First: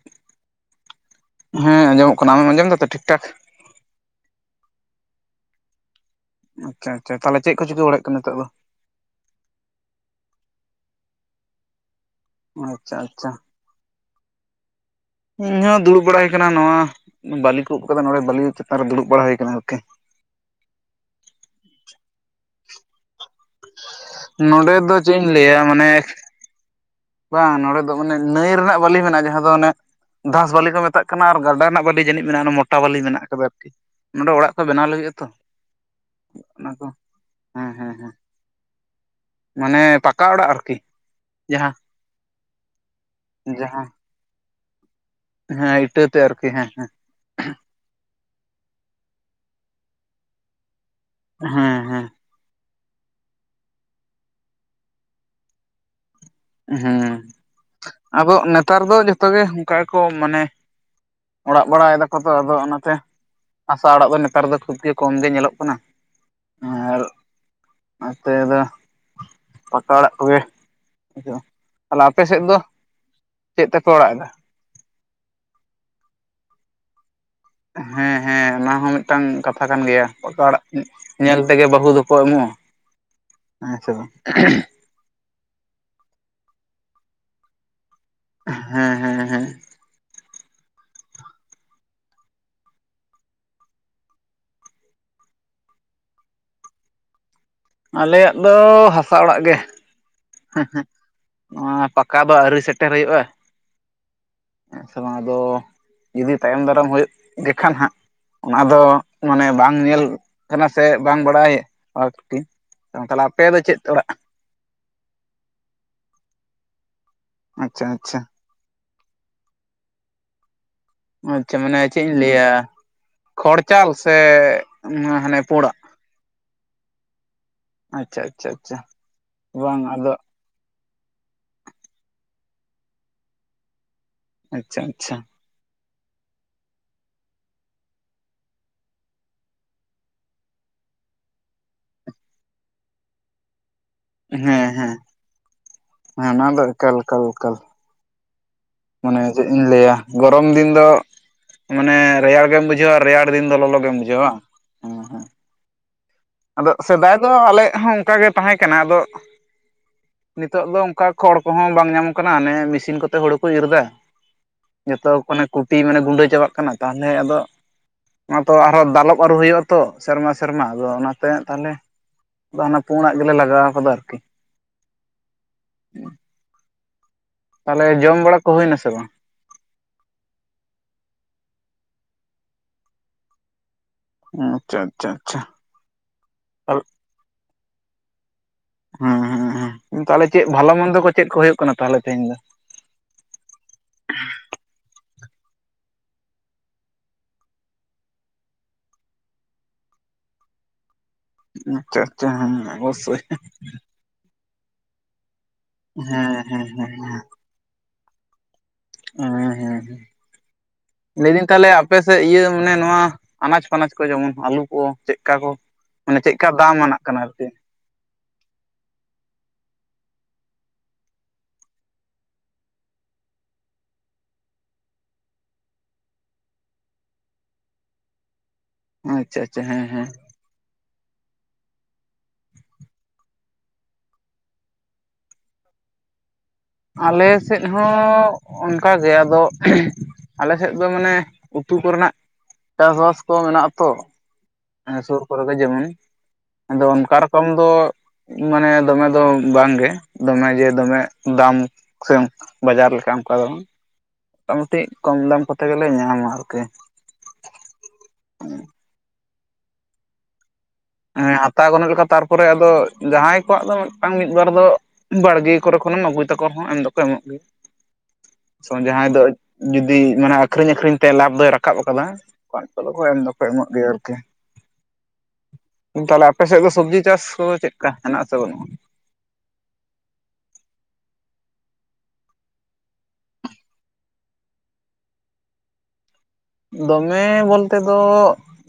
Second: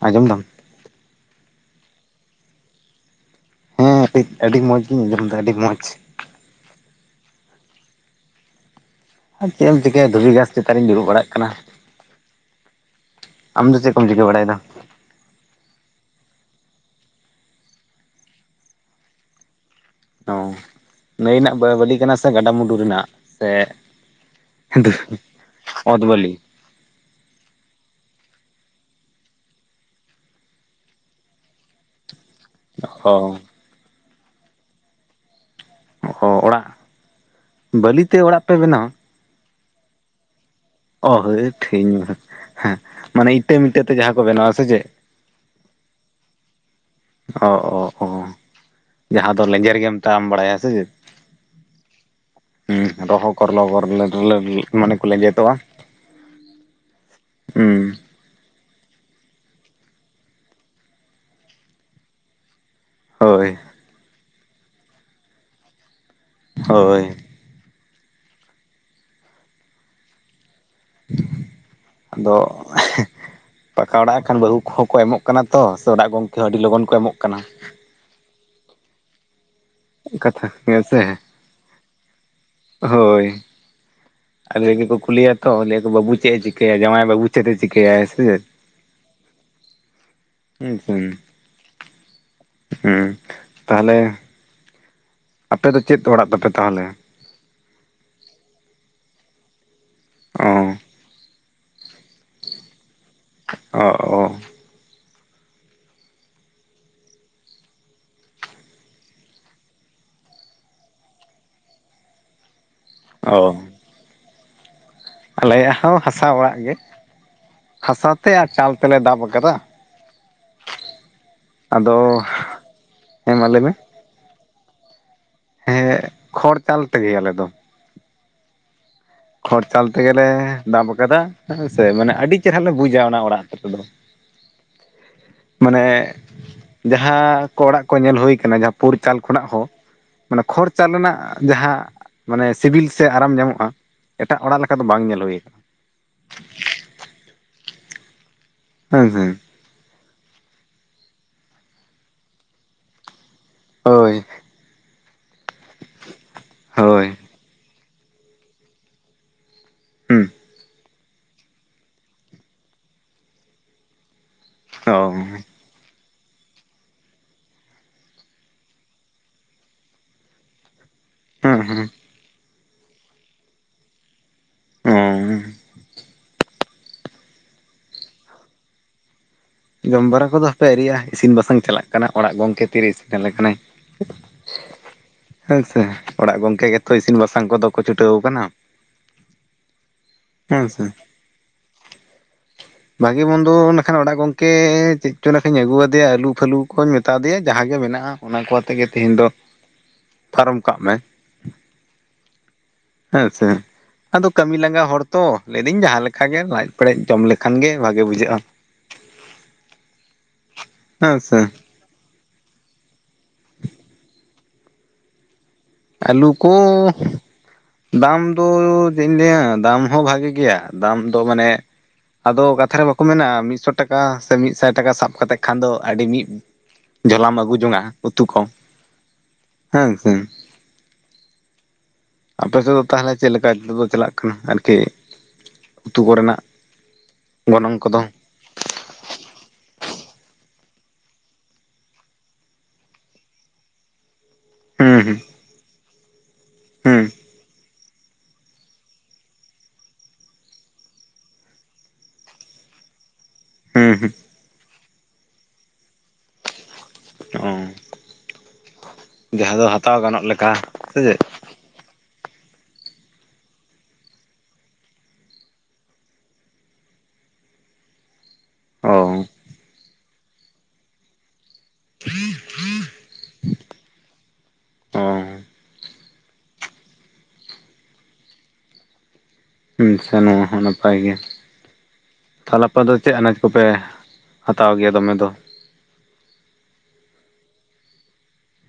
ᱟᱸᱡᱚᱢ ᱫᱟᱢ ᱦᱮᱸ ᱟᱸᱚᱢᱚᱜ ᱠᱟᱱᱟ ᱟᱢ ᱟᱸᱡᱚᱢ ᱫᱟ ᱛᱚ ᱴᱷᱤᱠ ᱴᱷᱟᱠ। ᱦᱮᱸ ᱴᱷᱤᱠ ᱟᱹᱰᱤ ᱢᱚᱸᱡᱽ ᱜᱤᱧ ᱟᱸᱡᱚᱢ ᱫᱟ ᱟᱹᱰᱤ ᱢᱚᱸᱡᱽ। ᱟᱪᱪᱷᱟ ᱟᱪᱪᱷᱟ ᱛᱟᱦᱟᱞᱮ ᱪᱮᱫ ᱠᱚ ᱪᱤᱠᱟᱹ ᱵᱟᱲᱟᱜ ᱠᱟᱱᱟ ᱱᱤᱛᱚᱜ ᱫᱚ? ᱟᱨ ᱪᱮᱫ ᱮᱢ ᱪᱤᱠᱟᱹᱭᱟ ᱫᱷᱩᱵᱤ ᱜᱷᱟᱥ ᱪᱮᱛᱟᱱ ᱨᱤᱧ ᱫᱩᱲᱩᱵ ᱵᱟᱲᱟᱜ ᱠᱟᱱᱟ। ᱟᱪᱪᱷᱟ ᱟᱪᱪᱷᱟ ᱟᱢ ᱫᱚ ᱪᱮᱫ ᱠᱚᱢ ᱪᱤᱠᱟᱹ ᱵᱟᱟᱭᱟ? ᱤᱧ ᱦᱚᱸ ᱫᱩᱲᱩᱵ ᱵᱟᱲᱟ ᱦᱩᱭ ᱟᱠᱟᱱᱟ ᱱᱚᱣᱟ ᱵᱟᱟᱹᱞᱤ ᱠᱚ ᱩᱵ ᱟᱠᱟᱫᱟ ᱱᱚᱰᱮ ᱵᱟᱟᱹᱞᱤ ᱪᱮᱛᱟᱱ ᱨᱮ ᱫᱩᱲᱩᱵ ᱵᱟᱲᱟ ᱦᱩᱭ ᱟᱠᱟᱱᱟ ᱟᱨᱠᱤ᱾ ᱚ ᱱᱟᱹᱭ ᱨᱮᱱᱟᱜ ᱵᱟᱹᱞᱤ ᱠᱟᱱᱟ ᱥᱮ ᱜᱟᱰᱟᱼᱢᱩᱰᱩ ᱨᱮᱱᱟᱜ? ᱥᱮ ᱱᱚᱰᱮ ᱫᱚ ᱪᱮᱫ ᱤᱧ ᱞᱟᱹᱭᱟ ᱢᱟᱱᱮ ᱚᱫᱽ ᱵᱟᱹᱞᱤ, ᱵᱟᱝ ᱱᱚᱲᱮ ᱫᱚ ᱢᱟᱱᱮ ᱱᱟᱹᱭ ᱨᱮᱱᱟᱜ ᱵᱟᱹᱞᱤ ᱢᱮᱱᱟᱜᱼᱟ ᱡᱟᱦᱟᱸ ᱫᱚ ᱚᱱᱮ ᱫᱷᱟᱥ ᱵᱟᱹᱞᱤ ᱠᱚ ᱢᱮᱛᱟᱜ ᱠᱟᱱᱟ ᱟᱨ ᱜᱟᱰᱟ ᱨᱮᱱᱟᱜ ᱵᱟᱹᱞᱤ ᱡᱟᱹᱱᱤᱡ ᱢᱮᱱᱟᱜᱼᱟ ᱢᱚᱴ ᱴᱟᱣᱟᱞᱤ ᱚ ᱢᱮᱱᱟᱜ ᱠᱟᱫᱟ ᱟᱨᱠᱤ ᱱᱚᱰᱮ ᱚᱲᱟᱜ ᱠᱚ ᱵᱮᱱᱟᱣ ᱞᱟᱹᱜᱤᱫ ᱟᱛᱚ ᱚ ᱚᱲᱟᱜ ᱚᱱᱟ ᱠᱚ ᱦᱮᱸ ᱦᱮᱸ ᱦᱮᱸ ᱵᱟᱹᱞᱤᱛᱮ ᱚᱲᱟᱜ ᱯᱮ ᱵᱮᱱᱟᱣᱟ! ᱢᱟᱱᱮ ᱯᱟᱠᱟ ᱚᱲᱟᱜ ᱟᱨᱠᱤ ᱚ ᱦᱟᱹᱴ ᱡᱟᱦᱟᱸ ᱤᱧ ᱦᱩᱸᱜ ᱦᱮᱸ ᱢᱟᱱᱮ ᱤᱴᱟᱹ ᱢᱤᱴᱟᱹ ᱛᱮ ᱡᱟᱦᱟᱸ ᱠᱚ ᱵᱮᱱᱟᱣᱟ ᱥᱮ ᱪᱮᱫ? ᱦᱮᱸ ᱤᱴᱟᱹᱛᱮ ᱟᱨᱠᱤ ᱦᱮᱸ ᱦᱮᱸ। ᱚ ᱚ ᱚ ᱡᱟᱦᱟᱸ ᱫᱚ ᱞᱮᱸᱡᱮᱨ ᱜᱮᱢ ᱛᱟᱢ ᱵᱟᱲᱟᱭᱟ ᱥᱮ ᱪᱮᱫ? ᱦᱮᱸ ᱦᱮᱸ ᱦᱩᱸ ᱨᱚᱦᱚ ᱠᱚᱨᱞᱚ [inaudible] ᱢᱟᱱᱮ ᱠᱚ ᱞᱮᱸᱡᱮᱫᱚᱜᱼᱟ᱾ ᱦᱮᱸ ᱦᱩᱸ ᱟᱫᱚ ᱱᱮᱛᱟᱨ ᱫᱚ ᱡᱚᱛᱚᱜ ᱜᱮ ᱚᱱᱠᱟ ᱜᱮᱠᱚ ᱢᱟᱱᱮ ᱚᱲᱟᱜ ᱵᱟᱲᱟᱭ ᱫᱟᱠᱚ ᱛᱚ ᱟᱫᱚ ᱚᱱᱟᱛᱮ ᱦᱳᱭ ᱦᱟᱥᱟ ᱚᱲᱟᱜ ᱫᱚ ᱱᱮᱛᱟᱨ ᱫᱚ ᱠᱷᱩᱵᱽ ᱜᱮ ᱠᱚᱢ ᱜᱮ ᱧᱮᱞᱚᱜ ᱠᱟᱱᱟ᱾ ᱟᱨ ᱦᱳᱭ ᱱᱚᱛᱮ ᱫᱚ ᱯᱟᱠᱟ‌ ᱚᱲᱟᱜ ᱠᱚ ᱜᱮ ᱟᱫᱚ ᱪᱮᱫ ᱛᱮᱯᱮ ᱯᱟᱠᱟ ᱚᱲᱟᱜ ᱮᱫᱟ ᱠᱷᱟᱱ ᱵᱟᱹᱦᱩ ᱠᱚᱦᱚᱸ ᱠᱚ ᱮᱢᱚᱜ ᱠᱟᱱᱟ ᱛᱚ ᱥᱮ ᱚᱲᱟᱜ ᱜᱚᱝᱠᱮ ᱦᱚᱸ ᱟᱹᱰᱤ ᱞᱚᱜᱚᱱ ᱠᱚ ᱮᱢᱚᱜ ᱠᱟᱱᱟ᱾ ᱦᱮᱸ ᱦᱮᱸ ᱚᱱᱟ ᱦᱚᱸ ᱢᱤᱫ ᱢᱤᱫᱴᱟᱝ ᱠᱟᱛᱷᱟ ᱠᱟᱱ ᱜᱮᱭᱟ ᱚᱠᱟ ᱠᱟᱛᱷᱟ ᱦᱮᱸ ᱥᱮ ᱧᱮᱞ ᱛᱮᱜᱮ ᱵᱟᱹᱦᱩ ᱫᱚᱠᱚ ᱮᱢᱚᱜᱼᱟ᱾ ᱦᱳᱭ ᱟᱪᱪᱷᱟ [inaudible] ᱠᱚᱠᱚ ᱠᱩᱞᱤᱭᱟ ᱛᱚ ᱞᱟᱹᱭᱟ ᱠᱚ ᱵᱟᱹᱵᱩ ᱪᱮᱫ ᱮ ᱪᱤᱠᱟᱹᱭᱟ ᱡᱟᱶᱟᱭ ᱵᱟᱹᱵᱩ ᱪᱮᱛ ᱮ ᱪᱤᱠᱟᱹᱭᱟ ᱥᱮ ᱪᱮᱫ ᱦᱮᱸ ᱦᱮᱸ ᱦᱮᱸ [unintelligible] ᱦᱩᱸ ᱛᱟᱦᱚᱞᱮ ᱟᱯᱮ ᱪᱮᱫ ᱚᱲᱟᱜ ᱛᱟᱯᱮ ᱛᱟᱦᱚᱞᱮ? ᱟᱞᱮᱭᱟᱜ ᱫᱚ ᱦᱟᱥᱟ ᱚᱲᱟᱜ ᱜᱮ ᱚ ᱦᱮᱸ ᱦᱮᱸ᱾ ᱱᱚᱣᱟ ᱯᱟᱠᱟ ᱵᱟ ᱟᱹᱣᱨᱤ ᱥᱮᱴᱮᱨ ᱦᱩᱭᱩᱜᱼᱟ᱾ ᱚ ᱚ ᱦᱮᱸ ᱥᱮ ᱵᱟᱝ ᱟᱫᱚ ᱡᱩᱫᱤ ᱛᱟᱭᱚᱢ ᱫᱟᱨᱟᱢ ᱦᱩᱭᱩᱜ ᱜᱮᱠᱷᱟᱱ ᱦᱟᱸᱜ, ᱚᱱᱟ ᱫᱚ ᱢᱟᱱᱮ ᱵᱟᱝ ᱧᱮᱞ ᱠᱟᱱᱟ ᱥᱮ ᱵᱟᱝ ᱵᱟᱲᱟᱭ ᱟᱨᱠᱤ ᱛᱟᱦᱚᱞᱮ ᱚ ᱟᱯᱮ ᱫᱚ ᱪᱮᱫ ᱚᱲᱟᱜ ᱟᱞᱮᱭᱟᱜ ᱦᱚᱸ ᱦᱟᱥᱟ ᱚᱲᱟᱜ ᱜᱮ ᱟᱪᱪᱷᱟ ᱦᱟᱥᱟ ᱟᱪᱪᱷᱟ ᱛᱮ ᱪᱟᱞ ᱛᱮᱞᱮ ᱫᱟᱵ ᱟᱠᱟᱫᱟ᱾ ᱟᱪᱪᱷᱟ ᱢᱟᱱᱮ ᱟᱫᱚ ᱪᱮᱫ ᱤᱧ ᱞᱟᱹᱭᱟ ᱦᱮᱸ ᱢᱟ ᱞᱟᱹᱭ ᱢᱮ ᱠᱷᱚᱲᱪᱟᱞ ᱥᱮ ᱦᱟᱱᱮ ᱯᱩᱲᱟᱜ ᱦᱮᱸ ᱠᱷᱚᱲ ᱪᱟᱞ ᱛᱮᱜᱮ ᱟᱞᱮ ᱫᱚ᱾ ᱟᱪᱪᱷᱟ ᱟᱪᱪᱷᱟ ᱟᱪᱪᱷᱟ ᱠᱷᱚᱨᱪᱟᱞ ᱵᱟᱝ ᱟᱫᱚ ᱛᱮᱜᱮᱞᱮ ᱫᱟᱢ ᱟᱠᱟᱫᱟ ᱦᱮᱸ ᱥᱮ ᱢᱟᱱᱮ ᱟᱹᱰᱤ ᱪᱮᱦᱨᱟ ᱞᱮ ᱵᱩᱡᱟ ᱚᱱᱟ ᱚᱲᱟᱜ ᱨᱮᱫᱚ᱾ ᱟᱪᱪᱷᱟ ᱟᱪᱪᱷᱟ ᱢᱟᱱᱮ ᱡᱟᱦᱟᱸ ᱠᱚ ᱚᱲᱟᱜ ᱠᱚ ᱧᱮᱞ ᱦᱩᱭ ᱠᱟᱱᱟ ᱡᱟᱦᱟᱸ ᱯᱩᱨ ᱪᱟᱞ ᱠᱷᱚᱱᱟᱜ ᱦᱚᱸ ᱢᱟᱱᱮ ᱠᱷᱚᱲᱪᱟᱞ ᱨᱮᱱᱟᱜ ᱡᱟᱦᱟᱸ ᱢᱟᱱᱮ ᱥᱤᱵᱤᱞ ᱥᱮ ᱟᱨᱟᱢ ᱧᱟᱢᱚᱜᱼᱟ ᱮᱴᱟᱜ ᱦᱮᱸ ᱚᱲᱟᱜ ᱞᱮᱠᱟ ᱫᱚ ᱦᱮᱸ ᱵᱟᱝ ᱧᱮᱞ ᱦᱩᱭ ᱠᱟᱱᱟ ᱦᱮᱸ ᱱᱚᱣᱟ ᱫᱚ ᱮᱠᱟᱞ ᱮᱠᱟᱞ ᱮᱠᱟᱞ ᱦᱮᱸ ᱢᱟᱱᱮ ᱦᱮᱸ ᱪᱮᱫ ᱤᱧ ᱞᱟᱹᱭᱟ ᱜᱚᱨᱚᱢ ᱫᱤᱱ ᱫᱚ ᱢᱟᱱᱮ ᱨᱮᱭᱟᱲ ᱜᱮᱢ ᱵᱩᱡᱷᱟᱹᱣᱼᱟ ᱨᱮᱭᱟᱲ ᱫᱤᱱ ᱫᱚ ᱞᱚᱞᱚ ᱜᱮᱢ ᱦᱳᱭ ᱵᱩᱡᱷᱟᱹᱣᱼᱟ ᱵᱟᱝ, ᱦᱮᱸ ᱦᱮᱸ ᱟᱫᱚ ᱥᱮᱫᱟᱭ ᱦᱳᱭ ᱫᱚ ᱟᱞᱮᱜ ᱦᱚᱸ ᱚᱝᱠᱟ ᱜᱮ ᱛᱟᱦᱮᱸ ᱠᱟᱱᱟ ᱟᱫᱚ ᱦᱩᱸ ᱱᱤᱛᱚᱜ ᱫᱚ ᱚᱝᱠᱟ ᱠᱷᱚᱲ ᱠᱚᱦᱚᱸ ᱵᱟᱝ ᱧᱟᱢᱚᱜ ᱠᱟᱱᱟ ᱚᱱᱮ ᱢᱮᱥᱤᱱ ᱠᱚᱛᱮ ᱦᱩᱲᱩ ᱠᱚ ᱤᱨᱻ ᱮᱫᱟ ᱚ ᱡᱚᱛᱚ ᱚᱱᱮ ᱦᱩᱸ ᱠᱚ ᱛᱤ ᱢᱟᱱᱮ ᱜᱩᱸᱰᱟᱹ ᱪᱟᱵᱟᱜ ᱠᱟᱱᱟ ᱛᱟᱦᱚᱞᱮ ᱟᱫᱚ ᱚᱱᱟ ᱛᱚ ᱟᱨ ᱦᱚᱸ ᱫᱟᱞᱚᱵ ᱟᱹᱨᱩ ᱦᱩᱭᱩᱜᱼᱟ ᱛᱚ ᱥᱮᱨᱢᱟ ᱥᱮᱨᱢᱟ ᱟᱵᱚ ᱚᱱᱟ [inaudible] ᱛᱟᱦᱚᱞᱮ ᱦᱩᱸ ᱚᱱᱟ ᱯᱩᱸᱰᱟᱜ ᱜᱮᱞᱮ ᱞᱟᱜᱟᱣ ᱠᱟᱫᱟ ᱟᱨᱠᱤ ᱦᱚᱸ ᱛᱟᱦᱚᱞᱮ ᱡᱚᱢ ᱵᱟᱲᱟ ᱠᱚ ᱦᱩᱭ ᱱᱟᱥᱮ ᱵᱟᱝ? ᱡᱚᱢ ᱵᱟᱲᱟ ᱠᱚᱫᱚ ᱦᱟᱯᱮ ᱟᱣᱨᱤᱭᱟᱜᱼᱟ ᱤᱥᱤᱱ ᱵᱟᱥᱟᱝ ᱪᱟᱞᱟᱜ ᱠᱟᱱᱟ ᱚᱲᱟᱜ ᱜᱚᱝᱠᱮ ᱛᱤᱨᱮ ᱤᱥᱤᱱ ᱟᱞᱮ ᱠᱟᱱᱟᱭ ᱟᱪᱪᱷᱟ ᱟᱪᱪᱷᱟ ᱟᱪᱪᱷᱟ ᱦᱮᱸᱥᱮ ᱚᱲᱟᱜ ᱜᱚᱝᱠᱮ ᱜᱮᱛᱚ ᱤᱥᱤᱱ ᱵᱟᱥᱟᱝ ᱠᱚᱫᱚ ᱠᱚ ᱪᱷᱩᱴᱟᱹᱣ ᱠᱟᱱᱟ᱾ ᱦᱮᱸ ᱦᱩᱸ ᱛᱟᱦᱞᱮ ᱪᱮᱫ ᱦᱮᱸ ᱵᱷᱟᱞᱚ ᱥᱮ ᱢᱚᱱᱫᱚ ᱠᱚ ᱪᱮᱫ ᱠᱚ ᱦᱩᱭᱩᱜ ᱠᱟᱱᱟ ᱛᱟᱦᱚᱞᱮ ᱛᱮᱦᱮᱧ ᱫᱚ? ᱵᱷᱟᱜᱤ ᱵᱚᱱᱫᱚ ᱞᱮᱠᱷᱟᱱ ᱚᱲᱟᱜ ᱜᱚᱝᱠᱮ ᱪᱮᱫ ᱪᱚ ᱞᱮᱠᱷᱟᱱᱧ ᱟᱹᱜᱩᱣᱟᱫᱮᱭᱟ ᱟᱹᱞᱩ ᱯᱷᱟᱹᱞᱩ ᱠᱚᱧ ᱢᱮᱛᱟ ᱫᱮᱭᱟ ᱡᱟᱦᱟᱸᱟᱜ ᱜᱮ ᱢᱮᱱᱟᱜᱼᱟ ᱚᱱᱟ ᱠᱚ ᱟᱛᱮᱜᱮ ᱛᱮᱦᱮᱧ ᱫᱚ ᱯᱷᱟᱨᱚᱢ ᱠᱟᱜ ᱢᱮ ᱟᱪᱪᱷᱟ ᱟᱪᱪᱷᱟ ᱦᱮᱸ ᱚᱵᱚᱥᱚᱭ ᱦᱮᱸ ᱥᱮ ᱟᱫᱚ ᱠᱟᱹᱢᱤ ᱞᱟᱸᱜᱟ ᱦᱚᱲ ᱛᱚ ᱞᱟᱹᱭᱫᱟᱹᱧ ᱡᱟᱦᱟᱸ ᱞᱮᱠᱟ ᱜᱮ ᱦᱮᱸ ᱦᱮᱸ ᱞᱟᱡ ᱯᱮᱨᱮᱡ ᱡᱚᱢ ᱞᱮᱠᱷᱟᱱ ᱜᱮ ᱵᱷᱟᱜᱮ ᱵᱩᱡᱷᱟᱹᱜᱼᱟ ᱦᱸ ᱦᱮᱸ ᱦᱮᱸ ᱦᱮᱸ ᱞᱟᱹᱭ ᱥᱮ ᱫᱟᱹᱧ ᱛᱟᱦᱞᱮ ᱟᱯᱮ ᱥᱮᱫ ᱤᱭᱟᱹ ᱢᱟᱱᱮ ᱱᱚᱶᱟ ᱟᱱᱟᱡᱽ ᱯᱟᱱᱟᱪ ᱠᱚ ᱡᱮᱢᱚᱱ ᱟᱹᱞᱩ ᱠᱚ ᱪᱮᱫᱠᱟ ᱠᱚ ᱟᱹᱞᱩ ᱪᱮᱫᱠᱟ ᱠᱚ ᱫᱟᱢ ᱟᱱᱟᱜ ᱠᱟᱱᱟ ᱟᱨᱠᱤ? ᱫᱟᱢ ᱫᱚ ᱪᱮᱫ ᱤᱧ ᱞᱟᱹᱭᱟ ᱫᱟᱢ ᱦᱚᱸ ᱵᱷᱟᱜᱤ ᱜᱮᱭᱟ ᱫᱟᱢ ᱫᱚ ᱢᱟᱱᱮ ᱟᱫᱚ ᱠᱟᱛᱷᱟ ᱨᱮ ᱵᱟᱠᱚ ᱢᱮᱱᱟ ᱢᱤᱫᱥᱚ ᱴᱟᱠᱟ ᱥᱮ ᱢᱤᱫ ᱥᱟᱭ ᱴᱟᱠᱟ ᱥᱟᱵ ᱠᱟᱛᱮ ᱠᱷᱟᱱ ᱫᱚ ᱟᱹᱰᱤ ᱢᱤᱫ ᱡᱷᱚᱞᱟᱢ ᱟᱹᱜᱩ ᱡᱚᱝᱼᱟ ᱩᱛᱩ ᱠᱚ ᱟᱪᱪᱷᱟ ᱟᱪᱪᱷᱟ ᱦᱮᱸ ᱦᱮᱸ ᱟᱯᱮ ᱥᱮᱫ ᱫᱚ ᱛᱟᱦᱚᱞᱮ ᱪᱮᱫ ᱞᱮᱠᱟ ᱱᱤᱛᱚᱜ ᱪᱟᱞᱟᱜ ᱠᱟᱱᱟ ᱟᱨᱠᱤ ᱩᱛᱩ ᱠᱚᱨᱮᱱᱟᱜ ᱟᱞᱮ ᱥᱮᱫ ᱜᱚᱱᱚᱝ ᱦᱚᱸ ᱠᱚᱫᱚ ᱚᱱᱠᱟ ᱜᱮ ᱟᱫᱚ ᱟᱞᱮ ᱥᱮᱫ ᱫᱚ ᱢᱟᱱᱮ ᱩᱛᱩ ᱠᱚᱨᱮᱱᱟᱜ ᱪᱟᱥ ᱵᱟᱥ ᱠᱚ ᱢᱮᱱᱟᱜᱼᱟ ᱛᱚ᱾ ᱦᱩᱸ ᱦᱩᱸ ᱥᱩᱨ ᱠᱚᱨᱮ ᱜᱮ ᱡᱮᱢᱚᱱ ᱟᱫᱚ ᱦᱩᱸ ᱚᱱᱠᱟ ᱨᱚᱠᱚᱢ ᱫᱚ ᱢᱟᱱᱮ ᱫᱚᱢᱮ ᱫᱚ ᱵᱟᱝᱜᱮ ᱫᱚᱢᱮ ᱡᱮ ᱫᱚᱢᱮ ᱫᱟᱢ ᱥᱮᱸ ᱵᱟᱡᱟᱨ ᱞᱮᱠᱟ ᱚᱱᱠᱟ ᱫᱚ ᱵᱟᱝ? ᱦᱩᱸ ᱦᱩᱸ ᱢᱳᱴᱟᱢᱩᱴᱤ ᱠᱚᱢ ᱫᱟᱢ ᱠᱚᱛᱮ ᱜᱮᱞᱮ ᱧᱟᱢᱟ ᱟᱨᱠᱤ ᱚ ᱡᱟᱦᱟᱸ ᱫᱚ ᱦᱟᱛᱟᱣ ᱜᱟᱱᱚᱜ ᱞᱮᱠᱟ ᱥᱮ ᱪᱮᱫ ᱦᱮᱸ ᱦᱟᱛᱟᱣ ᱜᱟᱱᱚᱜ ᱞᱮᱠᱟ ᱛᱟᱨᱯᱚᱨᱮ ᱟᱫᱚ ᱡᱟᱦᱟᱸᱭ ᱠᱚᱣᱟᱜ ᱫᱚ ᱢᱤᱫᱴᱟᱝ ᱢᱤᱫ ᱵᱟᱨ ᱫᱚ ᱵᱟᱲᱜᱮ ᱠᱚᱨᱮ ᱠᱷᱚᱱᱮᱢ ᱟᱹᱜᱩᱭ ᱛᱟᱠᱚ ᱨᱮᱦᱚᱸ ᱮᱢ ᱫᱚᱠᱚ ᱮᱢᱚᱜ ᱜᱮᱭᱟ᱾ ᱚ ᱡᱟᱦᱟᱸᱭ ᱫᱚ ᱡᱩᱫᱤ ᱢᱟᱱᱮ ᱟᱠᱷᱨᱤᱧ ᱟᱠᱷᱨᱤᱧ ᱛᱮ ᱞᱟᱵᱷ ᱫᱚᱭ ᱨᱟᱠᱟᱵ ᱟᱠᱟᱫᱟ [inaudible] ᱮᱢ ᱫᱚᱠᱚ ᱮᱢᱚᱜ ᱜᱮᱭᱟ ᱟᱨᱠᱤ ᱚ ᱛᱟᱦᱞᱮ ᱟᱯᱮ ᱥᱮᱫ ᱫᱚ ᱥᱚᱵᱽᱡᱤ ᱪᱟᱥ ᱠᱚ ᱫᱚ ᱪᱮᱫᱼᱠᱟ ᱦᱮᱱᱟᱜ ᱟᱥᱮ ᱵᱟᱹᱱᱩᱜᱼᱟ? ᱟᱪᱪᱷᱟ ᱱᱚᱣᱟ ᱦᱚᱸ ᱱᱟᱯᱟᱭ ᱜᱮ ᱾ ᱛᱷᱟᱦᱞᱮ ᱟᱯᱮ ᱫᱚ ᱪᱮᱫ ᱟᱱᱟᱡᱽ ᱠᱚᱯᱮ ᱦᱟᱛᱟᱣ ᱜᱮᱭᱟ ᱫᱚᱢᱮ ᱫᱚ? ᱫᱚᱢᱮ ᱵᱚᱞ ᱛᱮ ᱫᱚ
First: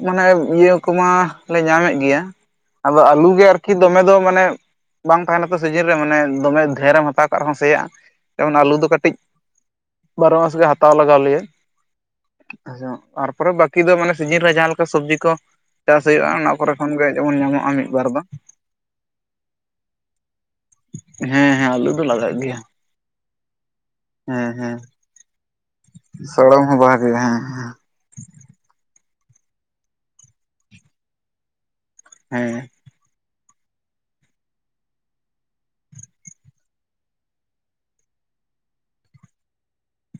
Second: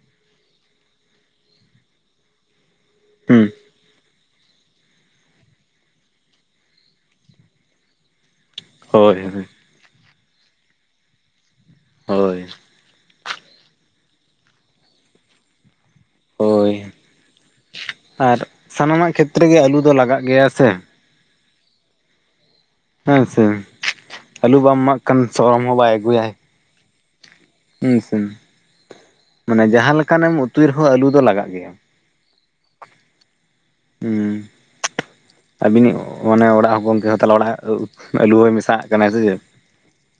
ᱢᱟᱱᱮ ᱤᱭᱟᱹ ᱠᱚᱢᱟ ᱞᱮ ᱧᱟᱢᱮᱫ ᱜᱮᱭᱟ ᱾ ᱟᱫᱚ ᱟᱞᱩ ᱜᱮ ᱦᱩᱸ ᱟᱨᱠᱤ ᱫᱚᱢᱮ ᱫᱚ ᱢᱟᱱᱮ ᱾ ᱵᱟᱝ ᱛᱟᱦᱮᱸᱱᱟ ᱛᱚ ᱥᱤᱡᱤᱱ ᱨᱮ ᱢᱟᱱᱮ ᱫᱚᱢᱮ ᱫᱷᱮᱨᱮᱢ ᱦᱟᱛᱟᱣ ᱠᱟᱜ ᱨᱮᱦᱚᱸ ᱥᱮᱭᱟᱜᱼᱟ ᱡᱮᱢᱚᱱ ᱟᱞᱩ ᱫᱚ ᱠᱟᱹᱴᱤᱡ ᱦᱳᱭ ᱵᱟᱨᱚ ᱢᱟᱥ ᱜᱮ ᱦᱟᱛᱟᱣ ᱞᱟᱜᱟᱣ ᱞᱮᱭᱟ ᱾ ᱦᱳᱭ ᱾ [inaudible] ᱛᱟᱨᱯᱚᱨᱮ ᱵᱟᱠᱤ ᱫᱚ ᱢᱟᱱᱮ ᱥᱤᱡᱤᱱ ᱨᱮ ᱡᱟᱦᱟᱸ ᱞᱮᱠᱟ ᱥᱚᱵᱡᱤ ᱠᱚ ᱾ ᱪᱟᱥ ᱦᱩᱭᱩᱜᱼᱟ ᱚᱱᱟ ᱠᱚᱨᱮ ᱦᱳᱭ ᱠᱷᱚᱱ ᱜᱮ ᱡᱮᱢᱚᱱ ᱧᱟᱢᱚᱜᱼᱟ ᱢᱤᱫ ᱵᱟᱨ ᱫᱚ ᱾ ᱟᱨ ᱥᱟᱱᱟᱢᱟᱜ ᱠᱷᱮᱛᱨᱮ ᱜᱮ ᱟᱹᱞᱩ ᱫᱚ ᱞᱟᱜᱟᱜ ᱜᱮᱭᱟ ᱥᱮ? ᱦᱮᱸ ᱦᱮᱸ ᱟᱞᱩ ᱫᱚ ᱞᱟᱜᱟᱜ ᱜᱮᱭᱟ᱾ ᱦᱮᱸ ᱥᱮ ᱦᱮᱸ ᱟᱞᱩ ᱵᱟᱢ ᱮᱢᱟᱜ ᱠᱷᱟᱱ ᱥᱚᱨᱚᱢ ᱦᱚᱸ ᱵᱟᱭ ᱟᱜᱩᱭᱟᱭ᱾ ᱪᱚᱲᱚᱢ ᱦᱚᱸ ᱵ [unintelligible] ᱦᱮᱸ ᱦᱮᱸᱥᱮ ᱢᱟᱱᱮ ᱡᱟᱦᱟᱸᱠᱟᱱᱟ ᱮᱢ ᱩᱛᱩᱭ ᱨᱮᱦᱚᱸ ᱟᱞᱩ ᱫᱚ ᱞᱟᱜᱟᱜ ᱜᱮᱭᱟ᱾ ᱦᱮᱸ ᱦᱩᱸ ᱟᱹᱵᱤᱱᱤᱡ ᱚᱱᱮ ᱚᱲᱟᱜ ᱦᱚᱸ ᱜᱚᱝᱠᱮ ᱦᱚᱸ ᱛᱟᱞᱮ ᱚᱲᱟᱜ ᱟᱹᱞᱩ ᱦᱚᱭ ᱢᱮᱥᱟᱜ ᱠᱟᱱᱟᱭ ᱥᱮ ᱪᱮ?